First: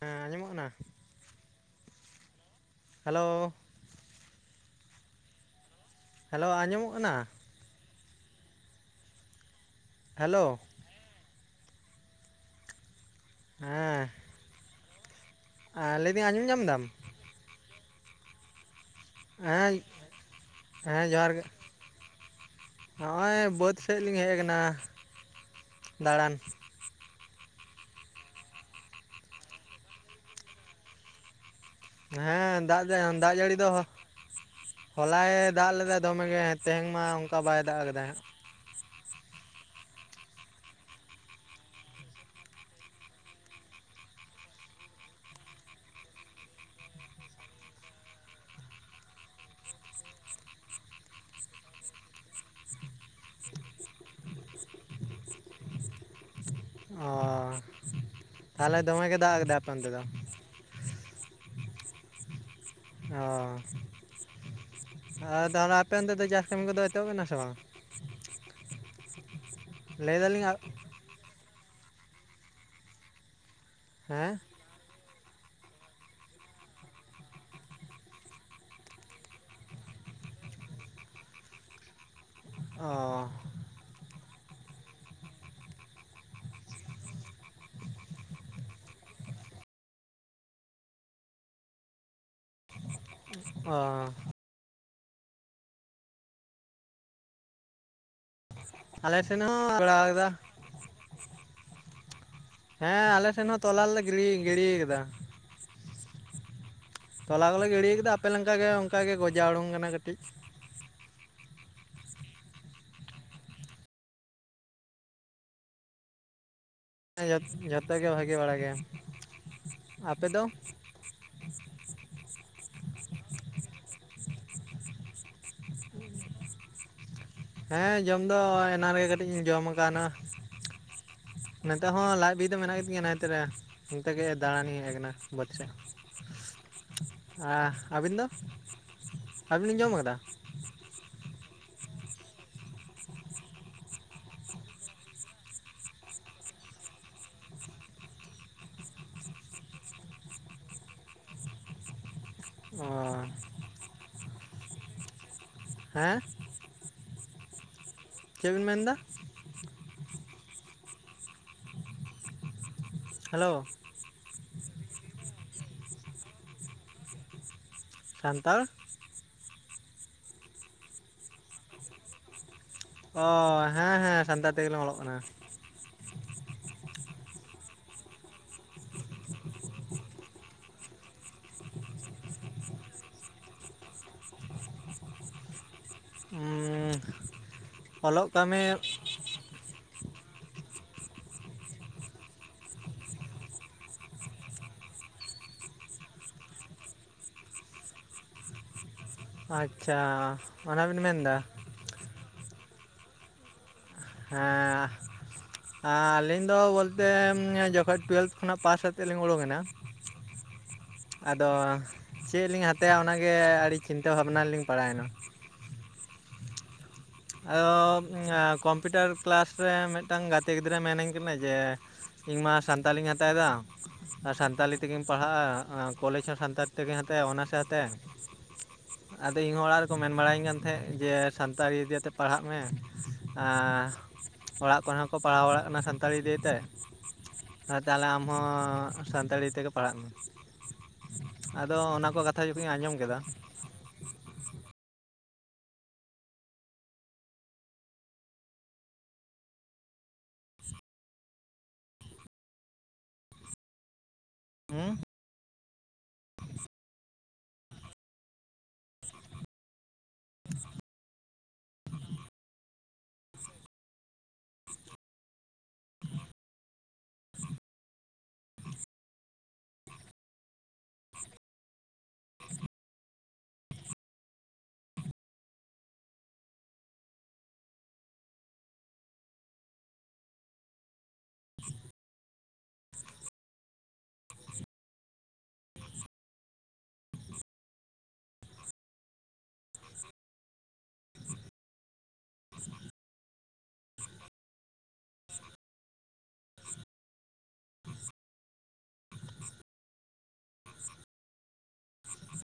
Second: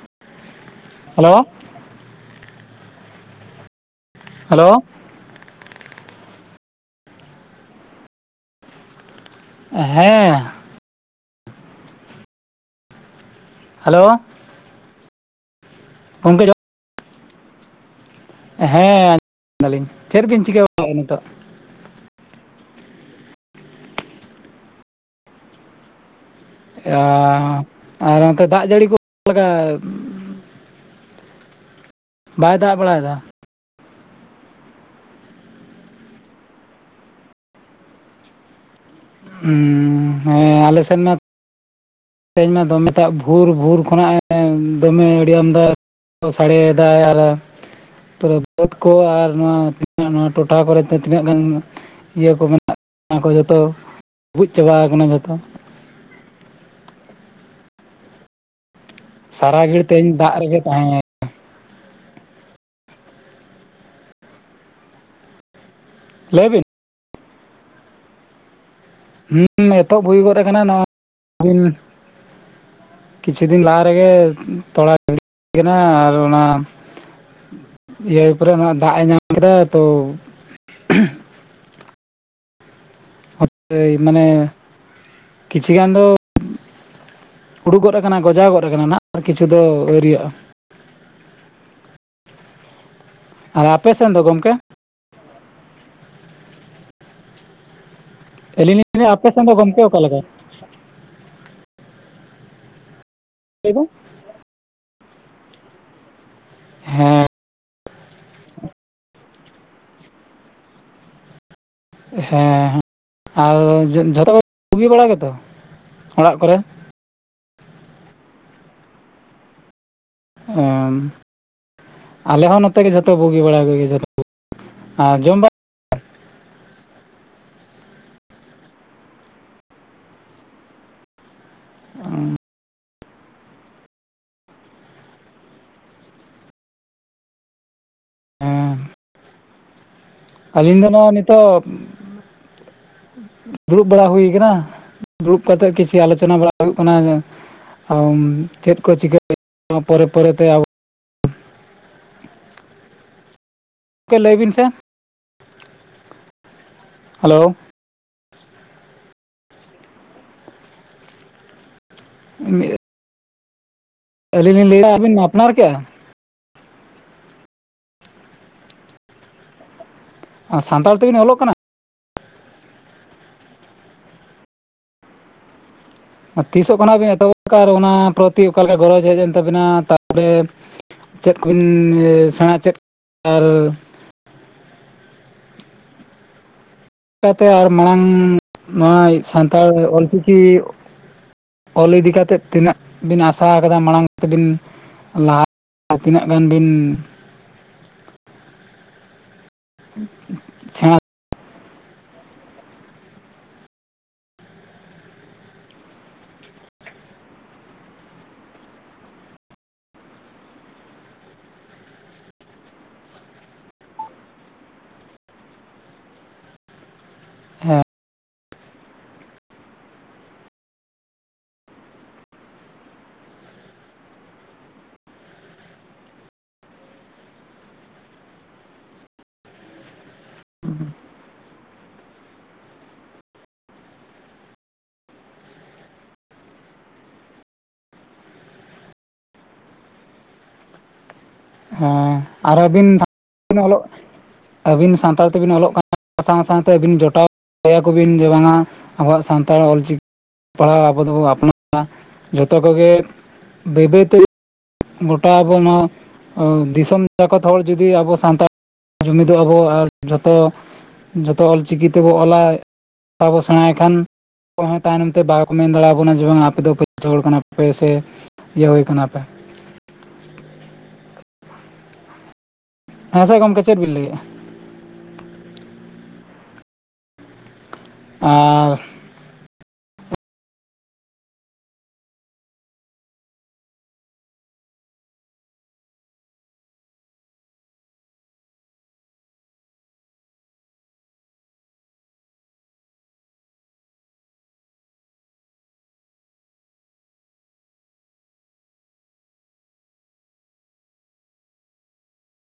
ᱦᱮᱸ ᱟᱸᱡᱚᱢᱚᱜ ᱠᱟᱱᱟ ᱦᱮᱞᱳ ᱦᱮᱞᱳ ᱦᱮᱞᱳ ᱦᱮᱞᱳ ᱟᱸᱡᱚᱢᱚᱜ ᱠᱟᱱᱟ, ᱦᱮᱞᱳ ᱦᱮᱸ, ᱦᱮᱞᱳ ᱦᱮᱸ, ᱟ ᱞᱮᱭᱫᱤᱧ ᱜᱚᱢᱠᱮ ᱟᱸᱡᱚᱢ ᱧᱟᱢ ᱡᱚᱦᱟᱨ ᱫᱟᱢ, ᱦᱮᱸ ᱟᱸᱡᱚᱢ ᱦᱮᱸ ᱫᱟᱞᱤᱧ ᱪᱮᱫᱵᱤᱱ ᱪᱤᱠᱟᱹ ᱵᱟᱲᱟᱭᱟ ᱱᱤᱛᱚᱜ, ᱦᱚᱸᱜᱼᱚᱭ ᱵᱟᱹᱫᱽ ᱥᱮᱜ ᱞᱤᱧ ᱦᱮᱡ ᱠᱟᱱᱟ ᱫᱟᱬᱟᱱ, ᱟᱻ ᱟᱨ ᱚᱱᱛᱮ ᱫᱟᱜ ᱡᱟᱹᱲᱤ ᱠᱚ ᱞᱮᱠᱟ? ᱵᱟᱭ ᱦᱮᱸ ᱫᱟᱜ ᱫᱟᱭ ᱵᱟᱲᱟᱭᱮᱫᱟ ᱫᱟᱜ ᱡᱟᱹᱲᱤ ᱫᱚ ᱦᱚᱞᱟᱭ ᱫᱟᱜ ᱞᱮᱫᱟᱭ ᱫᱚᱢᱮ ᱜᱮ ᱛᱮᱦᱮᱝ ᱢᱟ ᱚᱝᱠᱟ ᱵᱟᱭ ᱫᱟᱜ ᱠᱟᱫᱟᱭ᱾ ᱦᱩᱸ ᱦᱮᱸ ᱟᱞᱮᱥᱮᱫ ᱢᱟ ᱛᱮᱧ ᱢᱟ ᱫᱚᱢᱮ ᱫᱟᱜ ᱵᱷᱳᱨ ᱵᱷᱳᱨ ᱠᱷᱚᱱᱟᱜᱼᱮ ᱫᱚᱢᱮ ᱟᱹᱰᱤ ᱟᱢᱫᱟ ᱥᱟᱲᱮᱭᱮᱫᱟᱭ ᱟᱨᱮ ᱯᱩᱨᱟ ᱵᱟᱹᱫᱽ ᱠᱚ ᱟᱨ ᱱᱚᱣᱟ ᱱᱚᱣᱟ ᱴᱚᱴᱷᱟ ᱠᱚᱨᱮ ᱛᱮ ᱛᱤᱱᱟᱹᱜ ᱜᱟᱱ ᱤᱭᱟᱹ ᱠᱚ ᱢᱮᱱᱟᱜ ᱚᱱᱟ ᱠᱚ ᱡᱚᱛᱚ ᱰᱩᱵᱩᱡ ᱪᱟᱵᱟᱣ ᱠᱟᱱᱟ ᱡᱚᱛᱚ ᱾ ᱟ ᱛᱟᱦᱚᱞᱮ ᱫᱚᱢᱮ ᱜᱮ ᱫᱟᱜ? ᱥᱟᱨᱟ ᱜᱷᱟᱹᱲᱤ ᱫᱚ ᱛᱮᱦᱮᱧ ᱫᱟᱜ ᱨᱮᱜᱮ ᱛᱟᱦᱮᱸ ᱚ ᱛᱟᱦᱚᱞᱮ ᱟᱯᱮ ᱚᱱᱛᱮ ᱫᱚ ᱪᱟᱥ ᱞᱟᱹᱭ ᱠᱟᱹᱢᱤ ᱵᱤᱱ ᱠᱚᱫᱚ ᱮᱛᱚᱦᱚᱵ ᱮᱱᱟ ᱥᱮ ᱵᱟᱝ? ᱦᱩᱸ ᱮᱛᱚᱦᱚᱵ ᱞᱟᱹᱭ ᱦᱩᱭ ᱜᱚᱫ ᱫᱟᱞᱤᱧ ᱟᱠᱟᱱᱟ, ᱱᱚᱣᱟ ᱠᱤᱪᱷᱩ ᱫᱤᱱ ᱞᱟᱦᱟ ᱨᱮᱜᱮ ᱦᱮᱸ ᱛᱚᱞᱟ [inaudible] ᱠᱟᱱᱟ ᱟᱨ ᱚᱱᱟ ᱤᱭᱟᱹ ᱯᱚᱨᱮ ᱚᱱᱟ ᱫᱟᱜ ᱮ ᱧᱟᱢ ᱠᱮᱫᱟ ᱛᱚ ᱚ ᱦᱟᱯ ᱯᱮᱭ ᱢᱟᱱᱮ ᱠᱤᱪᱷᱤ ᱜᱟᱱ ᱫᱚ ᱦᱩᱲᱩ ᱜᱚᱫ ᱠᱟᱱᱟ ᱜᱚᱡᱟᱣ ᱜᱚᱫ ᱠᱟᱱᱟ ᱱᱟᱜ ᱟᱨ ᱠᱤᱪᱷᱩ ᱫᱚ ᱟᱹᱣᱨᱤᱭᱟᱜᱼᱟ᱾ ᱟᱨ ᱚ ᱟᱯᱮ ᱥᱮᱱ ᱫᱚ ᱜᱚᱝᱠᱮ? ᱟᱹᱞᱤᱧ ᱞᱤᱧ ᱞᱟᱹᱭᱫᱟ ᱟᱞᱮ ᱟᱯᱮ ᱥᱮᱱ ᱫᱚ ᱦᱚᱸ [inaudible] ᱜᱚᱢᱠᱮ ᱵᱟᱲᱟ ᱚᱠᱟ ᱞᱮᱠᱟ ᱠᱟᱫᱟ᱾ ᱦᱮᱸ ᱟᱞᱮ ᱥᱮᱱ ᱦᱚᱸ ᱞᱟᱹᱭ ᱛᱚᱞᱟ ᱵᱮᱱ ᱞᱮ ᱜᱤᱲᱤ ᱜᱤᱲᱤ ᱠᱟᱫᱟ ᱾ ᱦᱮᱸ ᱛᱚᱞᱟ ᱠᱚᱞᱮ ᱜᱤᱲᱤᱭ ᱠᱟᱫᱟ ᱟᱯᱮ ᱞᱮᱝᱠᱟ ᱜᱮ ᱚᱝᱠᱟ ᱜᱮ ᱜᱚᱡᱟ ᱳᱲᱳᱝ ᱠᱟᱱᱟ ᱠᱟᱹᱴᱤᱡ ᱦᱮᱸ ᱦᱮᱸ ᱟᱨ ᱡᱷᱚᱛᱚ ᱠᱚ ᱵᱩᱜᱤ ᱵᱟᱲᱟ ᱜᱮᱛᱚ ᱚᱲᱟᱜ ᱠᱚᱨᱮ? ᱦᱮᱸ ᱡᱚᱛᱚ ᱜᱮ ᱵᱷᱟᱹᱜᱮ ᱵᱟᱲᱟ ᱜᱮ᱾ ᱟᱯᱮ ᱫᱚ ᱟᱢ ᱟᱞᱮ ᱦᱚᱸ ᱱᱚᱛᱮ ᱜᱮ ᱡᱷᱚᱛᱚ ᱵᱩᱜᱤ ᱵᱟᱲᱟ ᱠᱚᱜᱮ ᱡᱚᱛᱚ ᱟᱨ ᱡᱚᱢ ᱦᱮᱸ ᱡᱚᱢ ᱫᱚ ᱮᱱᱟ ᱨᱮᱜᱮ ᱠᱟᱹᱴᱤᱡ ᱤᱧ ᱡᱚᱢ ᱠᱟᱜᱼᱟ ᱱᱟᱸᱜ ᱾ ᱱᱮᱛᱚᱜ ᱦᱚᱸ ᱞᱟᱡ ᱵᱤ ᱫᱚ ᱢᱮᱱᱟᱜ ᱜᱤᱛᱤᱧᱟ ᱱᱟᱭ ᱛᱚᱨᱟ ᱾ ᱚᱱᱛᱮ ᱜᱮ ᱫᱟᱬᱟᱱᱤᱧ ᱦᱮᱜ ᱠᱟᱱᱟ ᱵᱟᱹᱫᱽ ᱥᱮᱜ ᱾ [inaudible] ᱟ ᱟᱹᱵᱤᱱ ᱫᱚ ᱦᱮᱸ ᱟᱹᱵᱤᱱ ᱵᱤᱧ ᱡᱚᱢ ᱠᱟᱫᱟ? ᱟᱹᱞᱤᱧ ᱫᱚ ᱱᱚᱣᱟ ᱱᱤᱛᱚᱜ ᱫᱩᱲᱩᱵ ᱵᱟᱲᱟ ᱦᱩᱭ ᱠᱟᱱᱟ, ᱫᱩᱲᱩᱵ ᱠᱟᱛᱮᱜ ᱠᱤᱪᱷᱩ ᱟᱞᱳᱪᱚᱱᱟ ᱵᱟᱲᱟ ᱦᱩᱭᱩᱜ ᱠᱟᱱᱟ ᱪᱮᱫ ᱠᱚ ᱪᱤᱠᱟᱹ ᱯᱚᱨᱮ ᱯᱚᱨᱮᱛᱮ ᱟᱵᱚ ᱚ ᱜᱚᱝᱠᱮ ᱞᱟᱹᱭ ᱵᱤᱱ ᱥᱮ ᱦᱮᱸ ᱦᱮᱞᱳ ᱾ ᱪᱮᱫ ᱵᱤᱱ ᱢᱮᱱ ᱫᱟ? ᱢᱤᱫ ᱦᱮᱞᱳ ᱾ ᱟᱹᱞᱤᱧ ᱞᱤᱧ ᱞᱟᱹᱭ ᱮᱫᱟ, ᱟᱵᱤᱱ ᱢᱟ ᱟᱯᱱᱟᱨ ᱠᱮᱭᱟ? ᱥᱟᱱᱛᱟᱲ ᱥᱟᱱᱛᱟᱲ ᱛᱮᱵᱤᱱ ᱚᱞᱚᱜ ᱠᱟᱱᱟ? ᱚ ᱦᱮᱸ ᱦᱮᱸ ᱥᱟᱱᱛᱟᱲ ᱛᱮᱜᱮᱞᱝ ᱚᱞᱚᱜ ᱠᱟᱱᱟ᱾ ᱛᱤᱥᱚᱜ ᱠᱷᱚᱱᱟᱜ ᱵᱮᱱ ᱮᱛᱚᱦᱚᱵ ᱠᱟᱫᱼᱟ, ᱚᱱᱟ ᱯᱨᱚᱛᱤ ᱚᱠᱟᱞᱮ ᱜᱚᱨᱚᱡᱽ ᱦᱮᱡ ᱮᱱ ᱛᱟᱵᱤᱱᱟ ᱛᱟᱯᱚᱨᱮ ᱪᱮᱫ ᱠᱚᱵᱤᱱ ᱥᱮᱬᱟ ᱪᱮᱫ ᱟᱨ [inaudible] [unintelligible] ᱞᱮᱠᱟᱛᱮ ᱟᱨ ᱢᱟᱲᱟᱝ ᱚᱞᱚᱜ ᱠᱟᱹᱢᱤ ᱱᱚᱣᱟ ᱥᱟᱱᱛᱟᱲ ᱚᱞ ᱪᱤᱠᱤ ᱚᱞ ᱤᱫᱤ ᱠᱟᱛᱮᱫ ᱛᱤᱱᱟᱹᱜ ᱵᱤᱱ ᱟᱥᱟ ᱟᱠᱟᱫᱟ ᱢᱟᱲᱟᱝ ᱛᱮᱵᱤᱱ ᱞᱟᱦᱟ ᱛᱤᱱᱟᱹᱜ ᱜᱟᱱ ᱵᱤᱱ ᱟᱪᱪᱷᱟ ᱥᱮᱬᱟ ᱚᱱᱟᱵᱤᱱ ᱢᱮᱱᱫᱟ᱾ ᱦᱮᱸ᱾ ᱟᱹᱞᱤᱧ ᱫᱚ ᱵᱚᱞᱛᱮ ᱡᱚᱠᱷᱚᱱ ᱴᱩᱭᱮᱛᱷ ᱠᱷᱚᱱᱟᱜ ᱯᱟᱥ ᱟᱛᱮᱫ ᱞᱤᱧ ᱩᱰᱩᱠᱮᱱᱟ᱾ [inaudible] ᱟᱫᱚ ᱪᱮᱫ ᱞᱤᱧ ᱦᱟᱛᱟᱭᱟ ᱚᱱᱟᱜᱮ ᱟᱹᱰᱤ ᱪᱤᱱᱛᱟᱹ ᱵᱷᱟᱵᱽᱱᱟ ᱨᱮᱞᱤᱧ ᱯᱟᱲᱟᱭᱮᱱᱟ᱾ ᱟᱫᱚ ᱠᱚᱢᱯᱤᱭᱩᱴᱟᱨ ᱠᱞᱟᱥ ᱨᱮ ᱢᱤᱫᱴᱟᱱ ᱜᱟᱛᱮ ᱜᱤᱫᱽᱨᱟᱹ ᱢᱮᱱᱟᱹᱧ ᱠᱟᱱᱟᱭ ᱡᱮᱼᱼ ᱤᱧ ᱢᱟ ᱥᱟᱱᱛᱟᱞᱤᱧ ᱦᱟᱛᱟᱭᱮᱫᱟ᱾ ᱟᱨ ᱥᱟᱱᱛᱟᱲᱤ ᱛᱮᱜᱮᱢ ᱯᱟᱲᱦᱟᱜᱼᱟ ᱠᱚᱞᱮᱡᱽ ᱦᱚᱸ ᱥᱟᱱᱛᱟᱲᱤ ᱛᱮᱜᱮᱧ ᱦᱟᱛᱟᱭᱟ ᱚᱱᱟᱥᱮ ᱦᱟᱛᱟᱭᱟ᱾ ᱟᱫᱚ ᱤᱧ ᱦᱚᱸ ᱚᱲᱟᱜ ᱨᱮᱠᱚ ᱢᱮᱱ ᱵᱟᱲᱟᱭᱤᱧ ᱠᱟᱱ ᱛᱟᱦᱮᱸᱫ ᱡᱮ ᱥᱟᱱᱛᱟᱲᱤ ᱤᱫᱤᱭᱟᱛᱮᱼᱼ ᱯᱟᱲᱦᱟᱜ ᱢᱮ ᱟᱨᱼᱼ ᱚᱲᱟᱜ ᱠᱚᱨᱮ ᱦᱚᱸᱠᱚ ᱯᱟᱲᱦᱟᱣ ᱵᱟᱲᱟᱜ ᱠᱟᱱᱟ ᱥᱟᱱᱛᱟᱲᱤ ᱤᱫᱤ ᱠᱟᱛᱮ᱾ ᱛᱟᱦᱞᱮ ᱟᱢ ᱦᱚᱸ ᱥᱟᱱᱛᱟᱲᱤ ᱛᱮᱜᱮ ᱯᱟᱲᱟᱜ ᱢᱮ, ᱟᱫᱚ ᱚᱱᱟᱼᱼ ᱟᱨ ᱟᱹᱵᱤᱱ [unintelligible] ᱚᱞᱚᱜᱼᱼ ᱟᱹᱵᱤᱱ ᱥᱟᱱᱛᱟᱲ ᱛᱮᱵᱤᱱ ᱚᱞᱚᱜ ᱠᱟᱱᱟ ᱥᱟᱶ ᱥᱟᱶᱛᱮ ᱟᱹᱵᱤᱱ ᱡᱚᱴᱟᱣ ᱠᱚᱭᱟ ᱠᱚᱵᱤᱱ ᱡᱮ ᱵᱟᱝᱟᱼᱼ ᱟᱵᱚᱣᱟᱜ ᱥᱟᱱᱛᱟᱲ ᱚᱞᱪᱤᱠᱤ ᱯᱟᱲᱦᱟᱣ ᱟᱵᱚ ᱫᱚᱵᱚ ᱟᱯᱱᱟᱨᱟ ᱡᱷᱚᱛᱚ ᱠᱚᱜᱮ᱾ ᱵᱟᱹᱭ ᱵᱟᱹᱭ ᱛᱮᱼᱼ [unintelligible] ᱜᱚᱴᱟ ᱟᱵᱚ ᱱᱚᱣᱟ ᱫᱤᱥᱚᱢ ᱡᱟᱠᱚᱛ ᱦᱚᱲ ᱡᱩᱫᱤ ᱟᱵᱚ ᱥᱟᱱᱛᱟᱲᱼᱼ ᱡᱩᱢᱤᱫᱚᱜᱼᱟ ᱵᱚ ᱟᱨ ᱡᱚᱛᱚ ᱡᱚᱛᱚ ᱚᱞᱪᱤᱠᱤ ᱛᱮᱵᱚ ᱚᱞᱟ᱾ ᱛᱟᱵᱚ ᱥᱮᱬᱟᱭ ᱠᱷᱟᱱᱼᱼ ᱚᱠᱚᱭ ᱦᱚᱸ ᱛᱟᱭᱱᱚᱢ ᱛᱮ ᱵᱟᱠᱚ ᱢᱮᱱ ᱫᱟᱲᱮᱭᱟ ᱵᱚᱱᱟ ᱡᱮ ᱵᱟᱝ ᱟᱯᱮ ᱫᱚ [unintelligible] ᱦᱚᱲ ᱠᱟᱱᱟ ᱯᱮ ᱥᱮ ᱤᱭᱟᱹ ᱦᱩᱭ ᱠᱟᱱᱟ ᱯᱮ᱾ [inaudible] [unintelligible] ᱦᱮᱸ ᱥᱮ ᱜᱚᱢᱠᱮ ᱪᱮᱫ ᱵᱤᱱ ᱞᱟᱹᱭᱮᱜᱼᱟ? ᱟᱨᱼᱼ [unintelligible] [inaudible] [inaudible] [inaudible] [inaudible] [inaudible]